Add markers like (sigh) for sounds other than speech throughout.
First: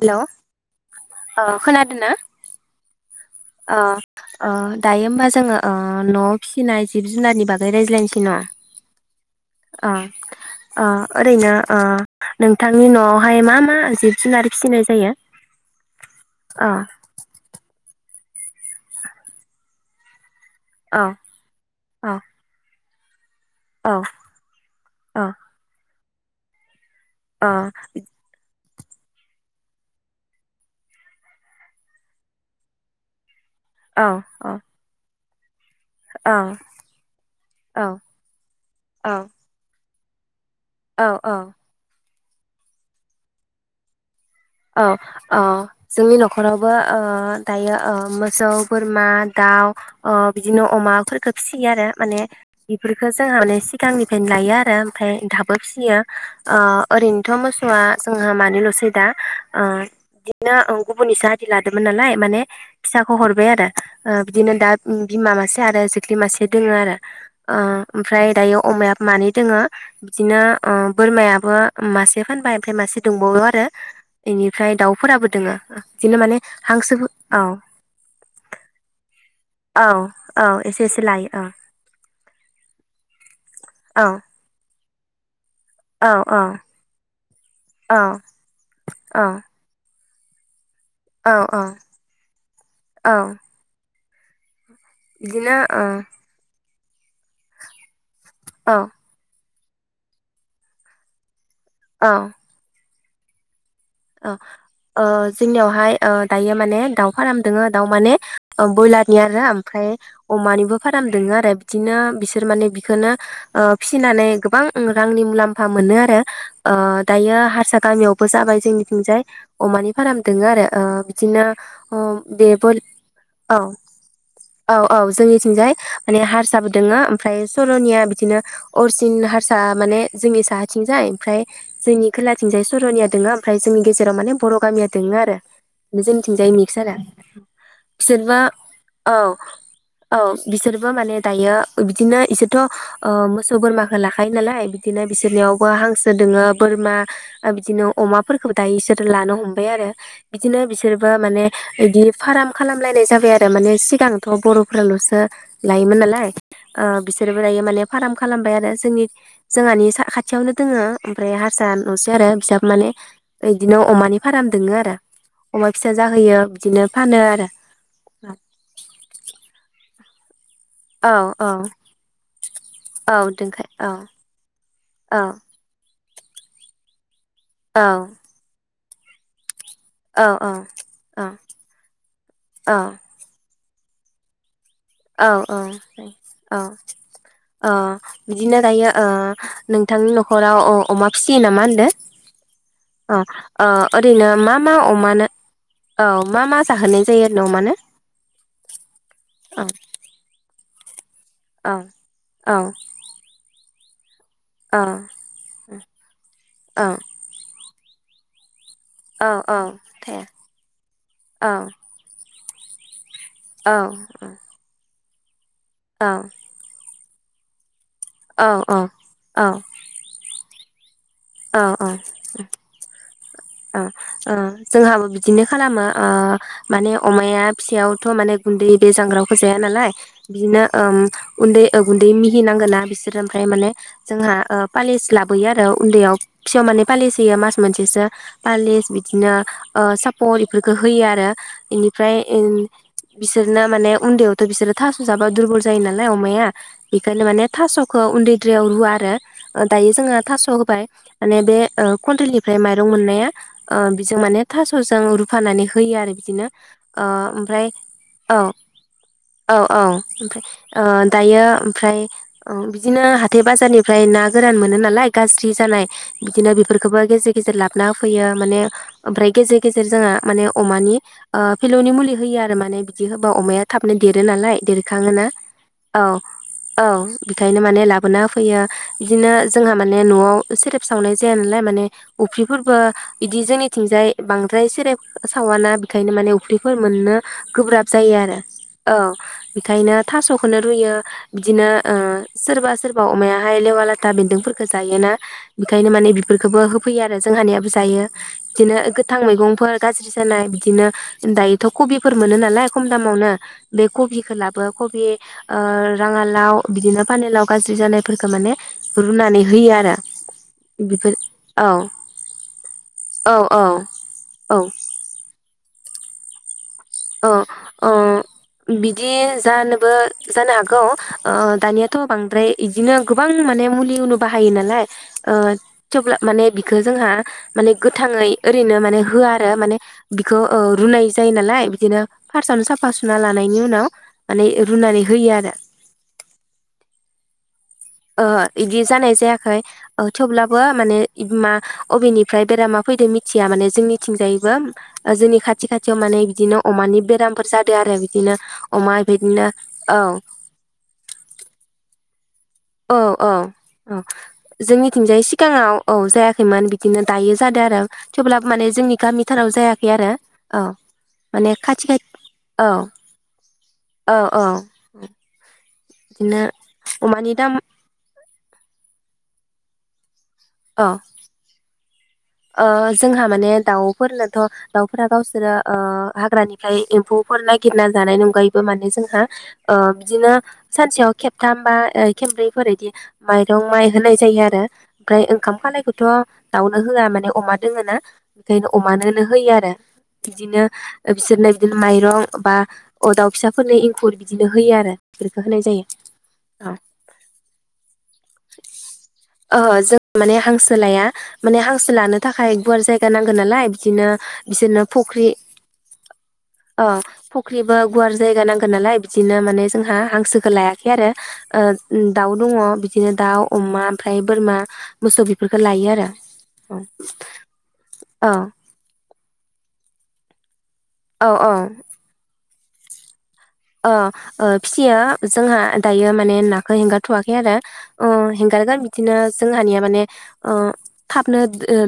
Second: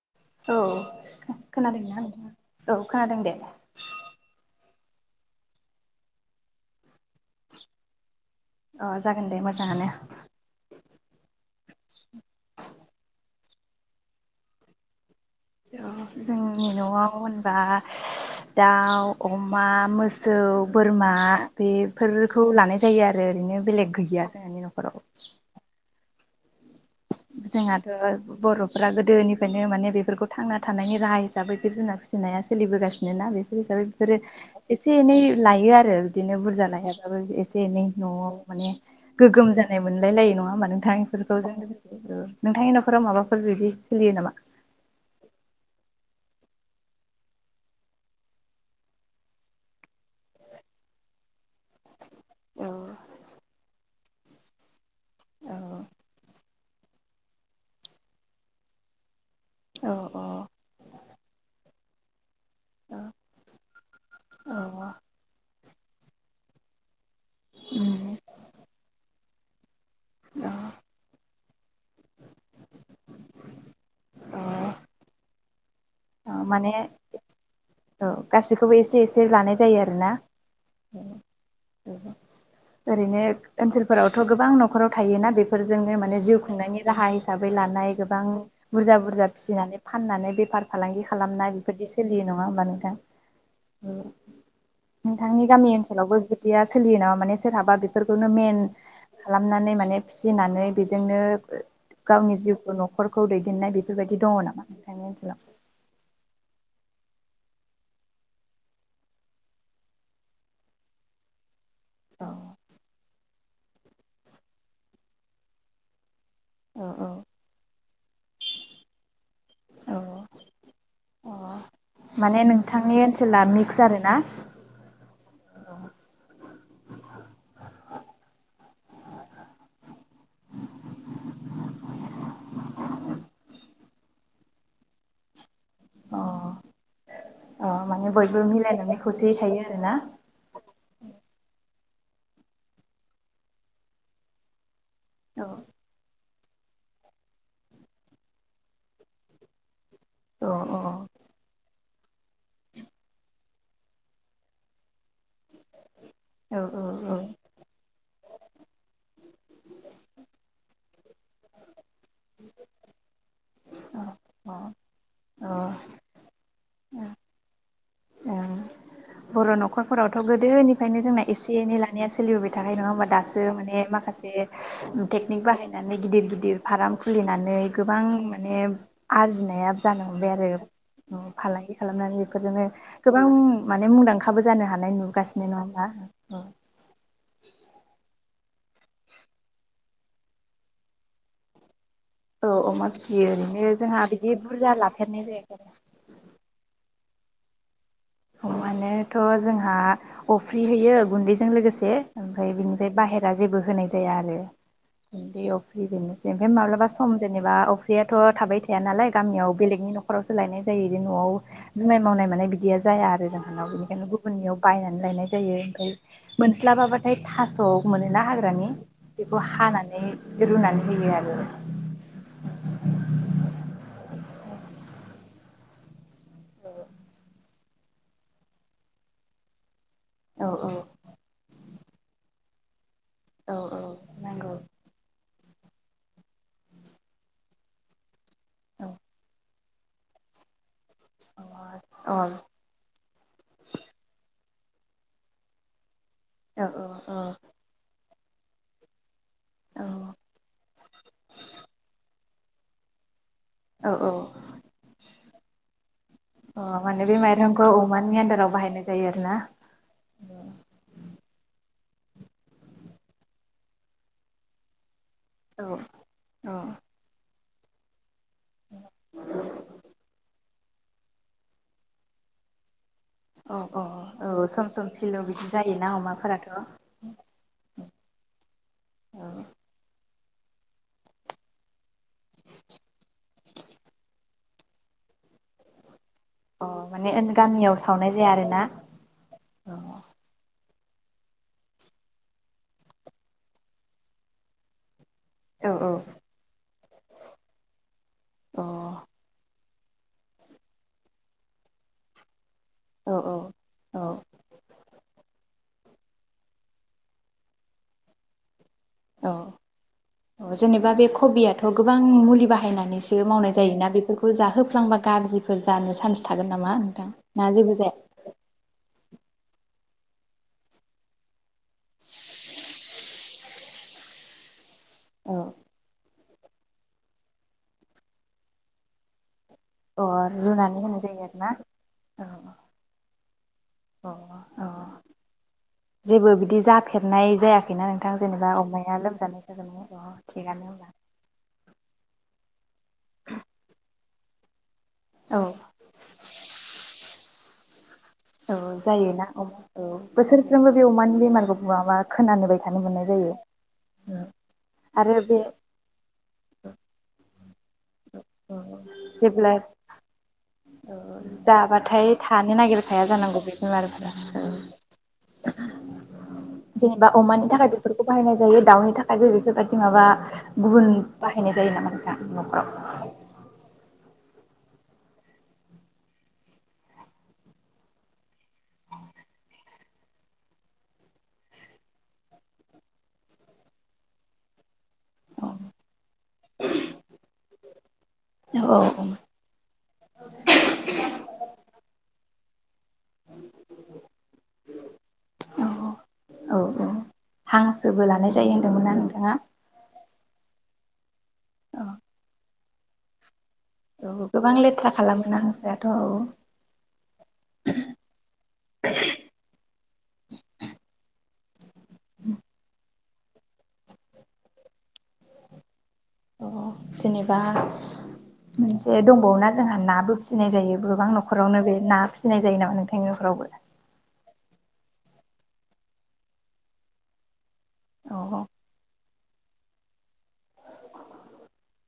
Hello औ अ खोनादोंना खोनादोना? नोंथाङा? औ खोनादों दे अ अ दायो होमबा जोङो ओ नवाव फिसिनाय जिब जुनारनि बागै रायज्लायनिसै (unintelligible) अ जागोन दे मोजाङानो ओ ओ ओरैनो ओ नोंथांनि नवावहाय मा मा जिब जुनार फिसिनाय जायो। जोंनि ओ नआव होनबा दाउ, अमा, मोस सौ औ बोरमा औ बेफोरखौ लानाय जा जायो आर। ओमफ्राय ओरैनो औ बेलेग गैया जोंहानि न'खराव। औ औ जोंहाथ बर फोरा गोदोनिफ्रायनो माने बेफोरखौ थांना थानायनि राहा हिसाबै जिब जुनार फिसिनाया सोलिबोगासिनो ना बे (unintelligible) औ बेफोरो एसे एनै बिनो आरो बिदिनो बुरजा औ लायाब्लाबो एसे एनै नवाव माने औ गोगोम जानाय मोनलाय लायो नङा ओमबा नोंथां औ इफोरखौ औ जों नोंथांनि नखराव माबाफोर बिबदि सोलियो नामा? औ अ जोंनि नखरावबो ओ दायो ओ मोसौ बोरमा दाउ ओ बिदिनो अमाफोरखो फिसियो आरो माने औ बिफोरखो जोंहा माने सिगांनि फेन लायो आरो ओमफ्राय दाबो फिसियो। अ ओरैनोथ मोसौआ जोंहा मानैलसै दा ओ औ बिदिनो उम गुबुननिसो आदि लाद मोन नालाय माने फिसाखौ हरबाय आरो ओ बिदिनो दा औ बिमा मासे आरो जोख्लि मासे दोङो आरो ओ उम ओमफ्राय दायो अमायाबो मानै दोङो बिदिनो औ ओ बोरमाया बो मासे फानबाय ओमफाय मासे दोंबावो आरो इनिफ्राय दाउफोराबो दोङो। बिदिनो ओ माने हांसो औ औ गासैखौबो एसे एसे लानाय जायो औ आरोना औ एसे एसे लायो ओरैनो (unintelligible) औ ओनसोलफोरावथ' गोबां नख न'खराव थायोना बे फोरजोंनो औ माने जिउ औ खुंनायनि राहा हिसाबै लानाय औ गोबां बुरजा बुरजा फिसिनानै फाननानै बेफार फालांगि औ खालामनाय औ बेफोरदि सोलियो नङा होमबा नोंथां? औ नोंथांनि बिदिनो गामि औ ओनसोलावबो बिदिया सो सोलियो नामा माने सोरहाबा बेखौनो मेन औ खालाम खालामनानै माने फिसिनानै बेजोंनो गावनि जिउखौ न'खर फोरखौ दैदेननाय बि ओ ओ जोंनियावहाय ओ दायो माने दाउ फाराम दोङो दाउ माने बयलारनि आरो ओमफ्राय अमानिबो फारामदोङो आरो बिदिनो औ बिसोर माने बिखोनो ओ फिसिनानै गोबां ओं रांनि मुलाम्फा मोनो आरो। ओ औ दायो हारसा गामियावबो जाबाय जोंनि थिंजाय अमानि औ फाराम दङो आरो बिदिनो माने बे नोंथांनि ओनसोला औ मिक्स आरोना? औ औ जोंनिथिंजाय माने हारसाबो दोङो ओमफ्राय सर'निया बिदिनो अरसिन हारसा माने जोंनि साहाथिंजाय ओमफ्राय जोंनि खोलाथिंजाय सर'निया दोङो आर फ्राय जोंनि गेजेराव माने बर' गामिया दोङो आरो बे अ जोंनिथिंजाय मिक्स आरो अ माने बयबो बिसोरबो मिलायनानै औ खौसेयै थायो आरोना? औ बिसोरबो माने दायो बिदिनो इसोरथ' ओ मोसौ बोरमाखौ लाखायो नालाय बिदिनो औ औ बिसोरनियावबो हांसो दोङो बोरमा ओ बिदिनो अमा फोरखबो दा इसोरो लानो हमबाय आरो औ बिदिनो बिसोरबो माने इदिफ फार्म खालामलायनाय जाबाय आरो थारमाने सिगांथ' बर'फोराल'सो लायोमोन नालाय औ औ ओ बिसोरबो दायो माने फार्म खालामबाय आरो जोंनि जोंहानि साखाथियावनो दोङो ओमफ्राय हारसा न'सो आरो बिसाबो माने बिदिनो अमानि फाराम औ अ दङो आरो अमा अ फिसा जाहोयो बिदिनो फानो आरो बर नखरफोरावथ गोद गोदोनिफ्रायनो औ जोंना औ एसे एनै लानाया सोलिबोबाय थाख नङा होमबा औ दासो दोनखाय माने औ माखासे औ टेकनिक बाहायनानै गिदिर गिदिर फार्म खुलिनानै गोबां माने आरजिनाया जानो औ हबाय औ आरो उम फालांगि खालामनानै बेफोरजोंनो गोबां माने मुंदांखाबो जानो हानाय औ नुगासिनो औ नङा होमबा औ औ बिदिनो दायो ओ नोंथांनि नखराव अ अमा फिसियो नामा होनदों? औ अमा औ फिसियो ओरैनो ओ जोंहा बिदि ओरैनो मा बुरजा मा लाफेरनाय अमानो जायाखै आरो औ मा मा जाहोनाय (unintelligible) मानो अमानो थ जोंहा फ्रि होयो गुन्दैजों औ लोगोसे ओमफ्राय औ बिनिफ्राय बाहेरा जेबो होनाय जाया आरो गुन्दै अफ्रि बेनो ओमफ्राय औ माब्लाबा सम जेनेबा अ दैआथ थाबाय थ थाया नालाय औ गामियाव औ बेलेगनि थाया नरावसो लायनाय जायोदि नआव औ जुमाय मावनाय माने बि (unintelligible) जाया आरो औ बेनिखायनो औ गुबुननियाव बायनानै लायनाय जायो फाय औ मोनस्लाबाबाथ ओमफ्राय थास मोनो ना हाग्रानि औ बेखौ औ हानानै रुनानै होयो आरो औ औ ओ ओ जोंहाबो बिदिनो खालामो ओ माने अमाया फिसायावथ माने गुन्दै बे जांग्राखौ जाया नालाय औ बिनो औ ओम उन्दै ओ गुन्दै मि सि नांगोना बिसोर होथ ओमफ्राय औ माने औ जोंहा ओ नांगौ पालिस लाब होयो आरो उन्दैयाव फिसौ माने फालिसैयो मास मोनसेसो औ पालेेज बिदिनो ओ सापर इफोर खो होयो आरो औ इनिफ्राय उम बिसोरनो माने उन्दै यावथ बिसोरो थास जाबा दुरबल जायोना लाय अमाया औ बेखायनो माने थासख ओ उन्दै द्रायाव रुवा आरो। ओ दायो जोंङो औ थास' होबाय माने बे ओ कनट्रेलनि। फ्राय माइरं मोननाया अ औ बिजों औ माने थासजों रुफानानै होयो आरो बिदिनो माने अ बे ओमफ्राय माइरंखौ अमानि औ आदाराव बाहायनाय जायो आरो ना औ औ ओमफ्राय अ दायो ओमफ्राय अ बिदिनो हाथाय बाजारनिफ्राय ना गोरान मोनो नालाय गाज्रि जानाय बिदिनो औ बेफोरखौबो गेजे गेजेर लाबोनाव हो फैयो माने ओमफ्राय गेजेर गेजेर जोंहा माने अमानि अ फिलौनि मुलि होयो आरो माने बिदि होबा औ अमाया औ थाबनो देरो औ नालाय सम सम फिलौ देरखाङोनो बिदि जायोना औ अमाफोराथ' औ बेखायनो माने लाबोना हो फैयो बिदिनो जोंहा माने नवाव। सेरेब सावनाय जाया नालाय माने अफ्रिफोर बो बिदि जोंनिथिंजाय बांद्राय सिरेब सावाना बे खायनो माने अ उफ्रिफोर माने मोननो गामियाव गोब्राब सावनाय जायो जाया आरो आरोना औ औ बेखायनो थासखोनो रुयो बिदिनो ओ सोरबा सोरबा अमायाहाय लेवा लाथा बेन्दोंफोरखो जायोना औ अ ओंखायनो माने बेफोरखौबो हो फैयो आरो जोंहानियाबो जायो औ बिदिनो गोथां मैगंफोर गाज्रि जानाय बिदिनो दायोथ कबिफोर मोनो नालाय। खम दामावनो औ बे औ कबिखौ लाबो कबि अ राङालाव बिदिनो पानलाव गाज्रि जानायफोरखौ माने औ रुनानै होयो आरो औ जेनेबा बे बेफोर कबियाथ' औ गोबां मुलि बाहायनानैसो औ मावनाय औ जायोना बेफोरखौ औ जाहोफ्लांबा गाज्रिफोर जानो सा थागोन नामा? नोंथां ओ ना जेबो ओ जाया बि दि जानोबो जानो हागौ ओ दानियाथ बांद्राय इदिनो गोबां माने मुलि उनो बाहायो नालाय औ अ थेवब्ला माने बिखौ जोंहा माने गोथाङै ओरैनो माने होआ। माने अ बिखौ रुनानै होनाय रुनाय जायो नालाय बिदिनो फारसावनो साफा सु (unintelligible) अ औ आरो जेबो बिदि जाफेरनाय जायाखैना। ओ जेनेबा इदि अमाया जानाय लोमजानाय जायाखै साजानाय अ ओ थेवब्लाबो थिगानो होमबा माने इ मा अबेनिफ्राय बेरामा फैदो मिथिया माने जोंनि इथिंजायबो ओ जोंनि औ खाथि खाथियाव माने बिदिनो अमानि बेराम। फोर जादो आरो बि औ जायोना अमा औ बोसोरफ्रोमबो बे अमानि बेमारखौ बवाबा औ औ औ आरो जोंनिथिंजाय बे सिगाङाव औ जायाखैमोन बिदिनो दायो दा आरो थेवब्लाबो माने जोंनि गामिथाराव जेब्ला जायाखै आरो औ माने खाथि खाय जाबाथाय थानो औ नागिरखाया जानांगौ बे बेमारफोरा औ औ बिदिनो जेनेबा अमानि थाखाय बेफोरखौ बाहायनाय जायो दाउनि थाखायबो बेफोरबायदि माबा औ गुबुन बाहायनाय जायो नाामा? (unintelligible) ओ जोंहा माने दाउफोरनो थ' दाउफोरा गावसोरो ओ हाग्रानिफ्राय एम्फौफोर नागिरना जानायनि अनगायैबो माने जोंहा ओ बिदिनो सानसेयाव खेबथाम बा खेबब्रैफोर बिदि माइरं माइ होनाय जायो आरो ओमफ्राय औ ओंखाम खालायखौथ' दाउनो होआ अमा दोङो ना बेखायनो औ अमानोनो होयो आरो बिदिनो बिसोरनो बिदिनो माइरं बा अ दाउ फिसाफोरनो एंखुर बिदिनो होयो आरो बेफोरखौ होनाय औ जायो औ हांसोबो लानाय जायो होन्दोंमोनना नोंथाङा ओहो जों माने हांस थोलाया। माने हांसो औ लानो (unintelligible) गुवार जायगा ना नालाय बिदिनो औ गोबां बिसोरनो लेथ्रा फख्रि खालामोना हांसोआथ' औ ओ फख्रिबो गुवार जायगा नांगोन नालाय बिदिनो माने जोंहा हांसोखो लायाखै आरो ओ दाउ दङ बिदिनो दाउ अमा ओमफ्राय बोरमा मोसौ बेफोरखो लायो आरो। औ (unintelligible) जेनेबा मोनसे दं‌ बावना जोंहा नाबो फिसिनाय जायो गोबां औ औ न'खरावनो बे ना फिसिनाय जायो नामा नोंथांनि नफ्रावबो? अ ओ फिसियो जोंहा दायो माने नाखौ हेंगारथ'वाखै आरो। अ औ हेंगारगोन बिदिनो जोंहानिया माने ओ थाबनो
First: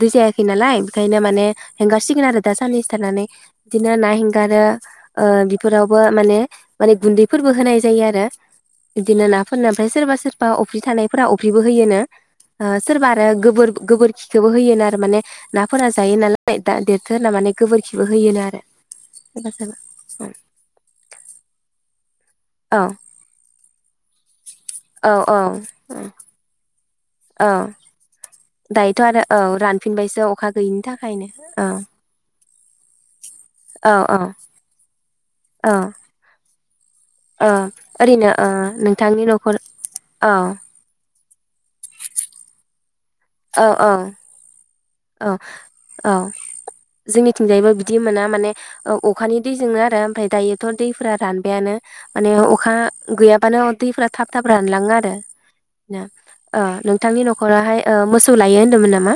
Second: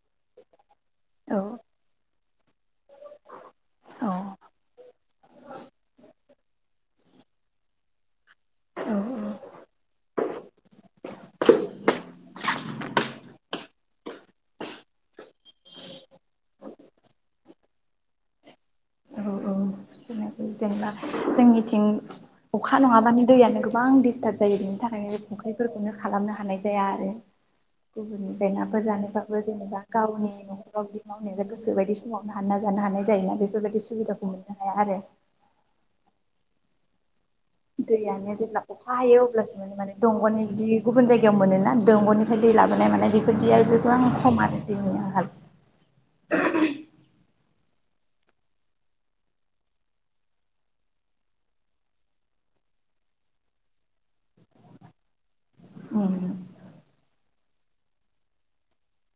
दै जायाखै नालाय बेखायनो औ माने हेंगारसिगोन आरो सानैसो थानानै इदिनो औ ना हेंगारो ओ बिफोरावबो माने माने गुन्दैफोरबो होनाय जायो आरो बिदि नाफोरनो (unintelligible) बा अफ्रि थानायफोरा अफ्रिबो होयोनो सोरबा आरो गोबोर गोबोरखिखौबो होयोनो आरो माने नाफोरा जायो नालाय द देरथो होनना माने गोबोरखिबो होयोनो आरो औ औ औ सोरबा सोरबा (unintelligible) जोंनिथिं अखा औ नङाबानो दैयानो गो बां सटार्ट जायो बेनि थाखायनो संख्रिफोरखौनो खालामनो हानाय जाया अ ओमफ्राय नाफोर जानायफ्राबो जेनेबा गावनि अखा गैयिनि नखराव बिदि थाखायनो मावनाया औ गोसो बायदि समावनो ना जानो हानाय जायोना बेफोरबायदि औ औ सुबिदाखौ मोननो हाया आरो औ औ ओरैनो दैयानो ओ जेब्ला अखा हायो नोंथांनि न'खर अब्लासिमा माने औ दंगनि बिदि गुबुन जाय याव मोनोना दंगनिफ्राय दै लाबोनाय मानाय औ बेफोरदिया औ जोबबो आं खम आरो दैनि आंखाल औ औ जोंनि थिंजायबो बिदि मोना माने अखानि दैजोंनो आरो ओमफ्राय दायोथ दैफरा रानबायानो माने अखा गैयाबानो दैफ्रा थाब थाब रानलाङो आरो ना नों बिथांनि न'खरावहाय ओ मोसौ लायो होनदोमोन नामा?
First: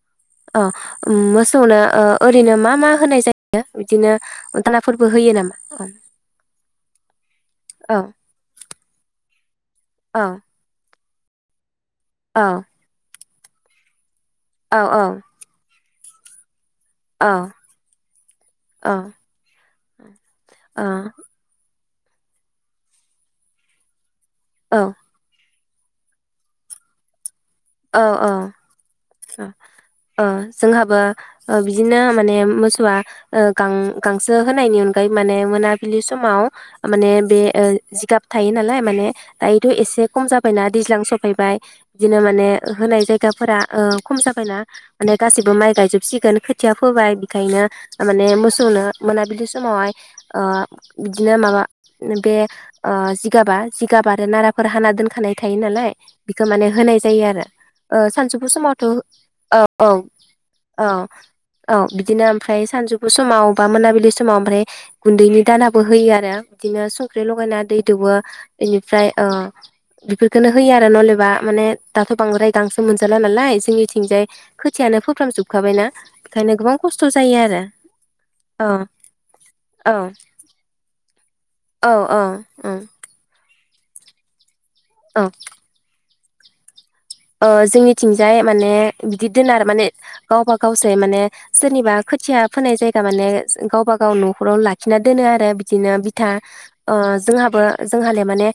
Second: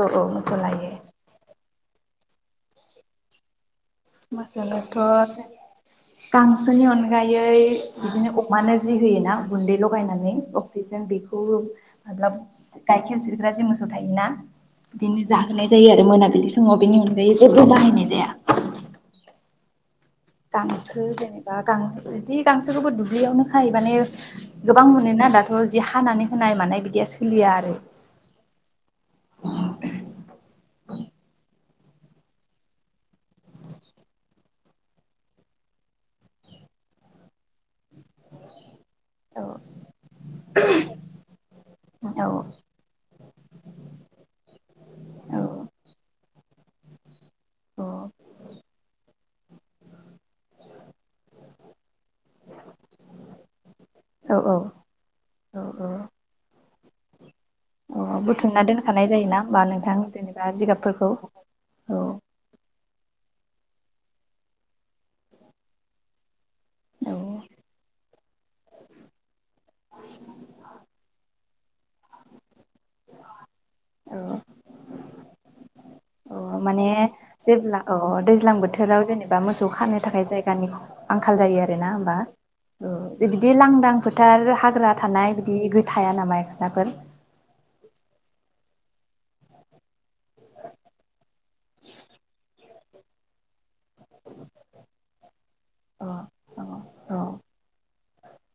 औ औ मोसौ अ लायो मौसौनो ओ ओरैनो मा मा होनाय जायो? बिदिनो मोसानोथ' दानाफोरबो होयो नामा औ गांसोनि अनगायै औ बिदिनो अमानो जि होयोना गुन्दै औ लगायनानै अफिस जों बेखौबो (unintelligible) गायखेर से खुग्राजों मोसौ थायोना औ बिदिनो जाहोनाय जायो आरो मोना (inaudible) जोंङो बेनि औ अनगायै जेबो बाहायनाय जाया औ गांसो जेनेबा गांसो बिदि गांसोखौबो दुब्लियावनो खायो बाने गोबां मोनोना दाथ बिदि हानानै होनाय मानाय बिदिया स औ औ ओ। जोंहाबो ओ बिदिनो माने मोसौआ ओ गां-गांसो होनायनि अनगायै माने मोनाबिलि समाव माने बे ओ जिगाब थायो नालाय माने औ दायोथ' एसे खम जाबायना दैज्लां सफैबाय बिदिनो औ माने होनाय जायगाफोरा ओ खम जाबायना माने औ गासिबो माइ गायजोबसिगोन खोथिया फोबाय। ओंखायनो माने मोसौनो मोना बिदि समावहाय ओ बिदिनो माबा ओ बे जिगाबा जिगाब आरो औ नाराफोर हाना दोनखानाय थायो औ औ नालाय बिखो माने होनाय जायो आरो। ओ अ सानजौफु बुथुमना समावथ' दोनखानाय जायोना औ होमबा औ नोंथां जेनेबा औ जिगाबफोरखौ औ बिदिनो ओमफ्राय सानजौ समाव बा मोनाबिलि समाव ओमफ्राय गुन्दैनि दानाबो होयो आरो बिदिनो औ संख्रि लगायना दै दौवो बेनिफ्राय ओ बेफोरखौनो होयो आरो नलेबा माने दाथ' बांद्राय दांसो मोनजाला नालाय औ जोंनिथिंजाय खोथियानो फोफ्रामजोबखाबायना औ ओंखायनो गोबां माने खस्थ' जायो आरो जेब्ला अ दैज्लां बोथोराव जेनेबा मोसौ औ औ खानो थाखाय जायगानि आंखाल औ औ औ। दि लांदां फोथार हा फोरा औ थानाय बिदि गोथां हाया नामा एक्स दाफोर ओ जोंनिथिंजाय माने बिदि दोनो आरो माने गावबा गावसै माने सोरनिबा खोथिया फोनाय जाय जा माने गावबा गाव न'खराव लाखिना दोनो आरो बिदिनो अ बिथा अ ओ औ जोंहाबो जों हाले ओ माने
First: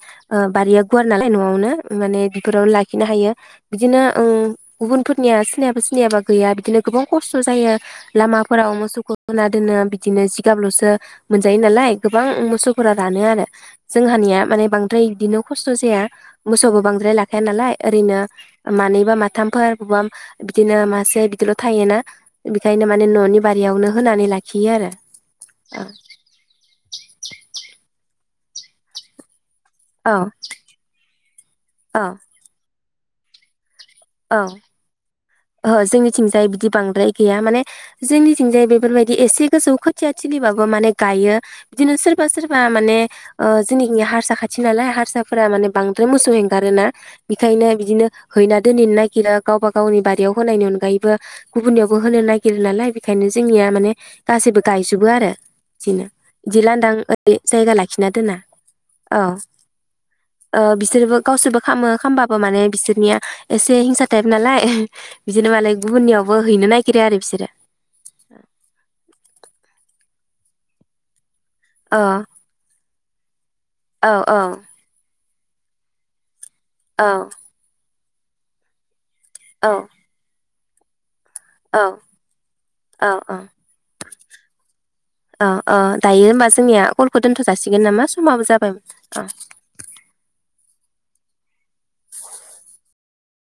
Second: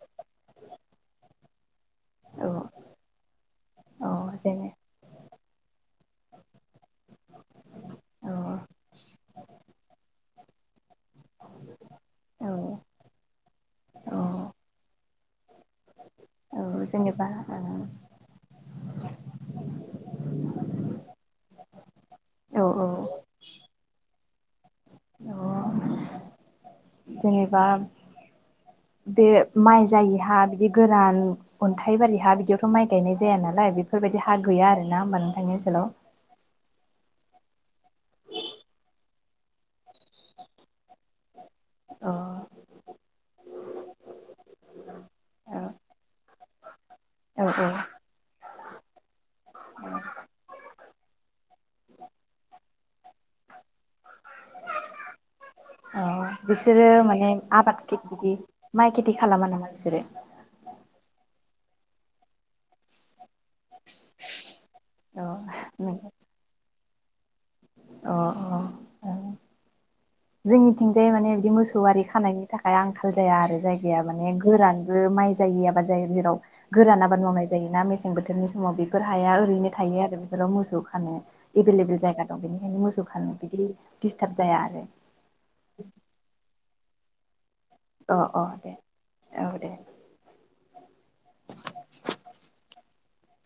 बारिया गुवार नालाय न'आवनो माने औ बेफोराव लाखिनो हायो। बिदिनो औ ओ जेने गुबुनफोर निया सिनियाबा सिनियाबा गैया बिदिनो गोबां खस्थ' जायो औ लामाफोराव मोसौखौ होना दोनो बिदिनो जि गाबलसो मोनजायो नालाय गोबां औ मोसौफोरा रानो आरो औ जोंहानिया माने बांद्राय दिनाव खस्थ' जाया मोसौबो औ बांद्राय जेनेबा लाखाया नालाय औ ओरैनो मानैबा माथामफोर बबा बिदिनो मासे बिदिल' थायोना औ बेखायनो माने न'नि बारियावनो होना (unintelligible) दि आरो औ बेह माइ जायि हा बिदि गोरान अन्थाइ औ बालि हा बिदियावथ' माइ गायनाय जाया नालाय बि बेफोरबायदि हा औ गैया आरोना होमबा नों ओहो जोंनिथिंजाय बिदि बांद्राय गैया माने जोंनिथिंजाय बेफोरबायदि एसे गोजौ खोथिया थिलिबाबो माने गायो। बिदिनो औ सोरबा सोरबा माने ओ जोंनिखि हारसा खाथि नालाय हारसाफोरा औ माने बांद्राय मोसौे हें आरो ना औ औ बेखायनो बिदिनो हैना दोनहैनो नागिरा गावबा गावनि बारि नायनि अनगायैबो गुबुननियावबो होनो नागिरो नालाय बेखायनो जोंनिया माने गासैबो गायजोबो आरो बिदिनो औ बिदि बिसोरो लान्दां माने जायगा आबाद लाखिना बिदि दोना माइ खेथि ओ खालामा नामा बिसोरो बिसोरबो गावसोरबो खामो खामबा बाबो माने बिसोरनिया एसे हिंसा टाइप नालाय। औ बिदिनो माने गुबुुननियावबो है नागिरो आरो बिसोर अह अह अह। जोंनिथिंजाय माने अ मोसौआरि खानायनि थाखाय आं फोजाया आरो जायगाया औ माने औ गोरानबो माइ जाय गैयाबा जायो जेराव औ गोरान आबाद मावनाय जायोना मेसें बोथोर समाव बि फोर हाया औ ओरैनो थायो आरो बेफोराव मोस जौखानो एभेलेबेल जायगा दं बेनिखायनो मोसौ औ खानोनो औ बिदि डिस्टार्ब जाया आरो। औ औ दायो होनबा जों जोंनिया अलखौ दोनथ' जासिगोन नामा अ अ समाबो दे जाबायमोन अ। औ दे (inaudible)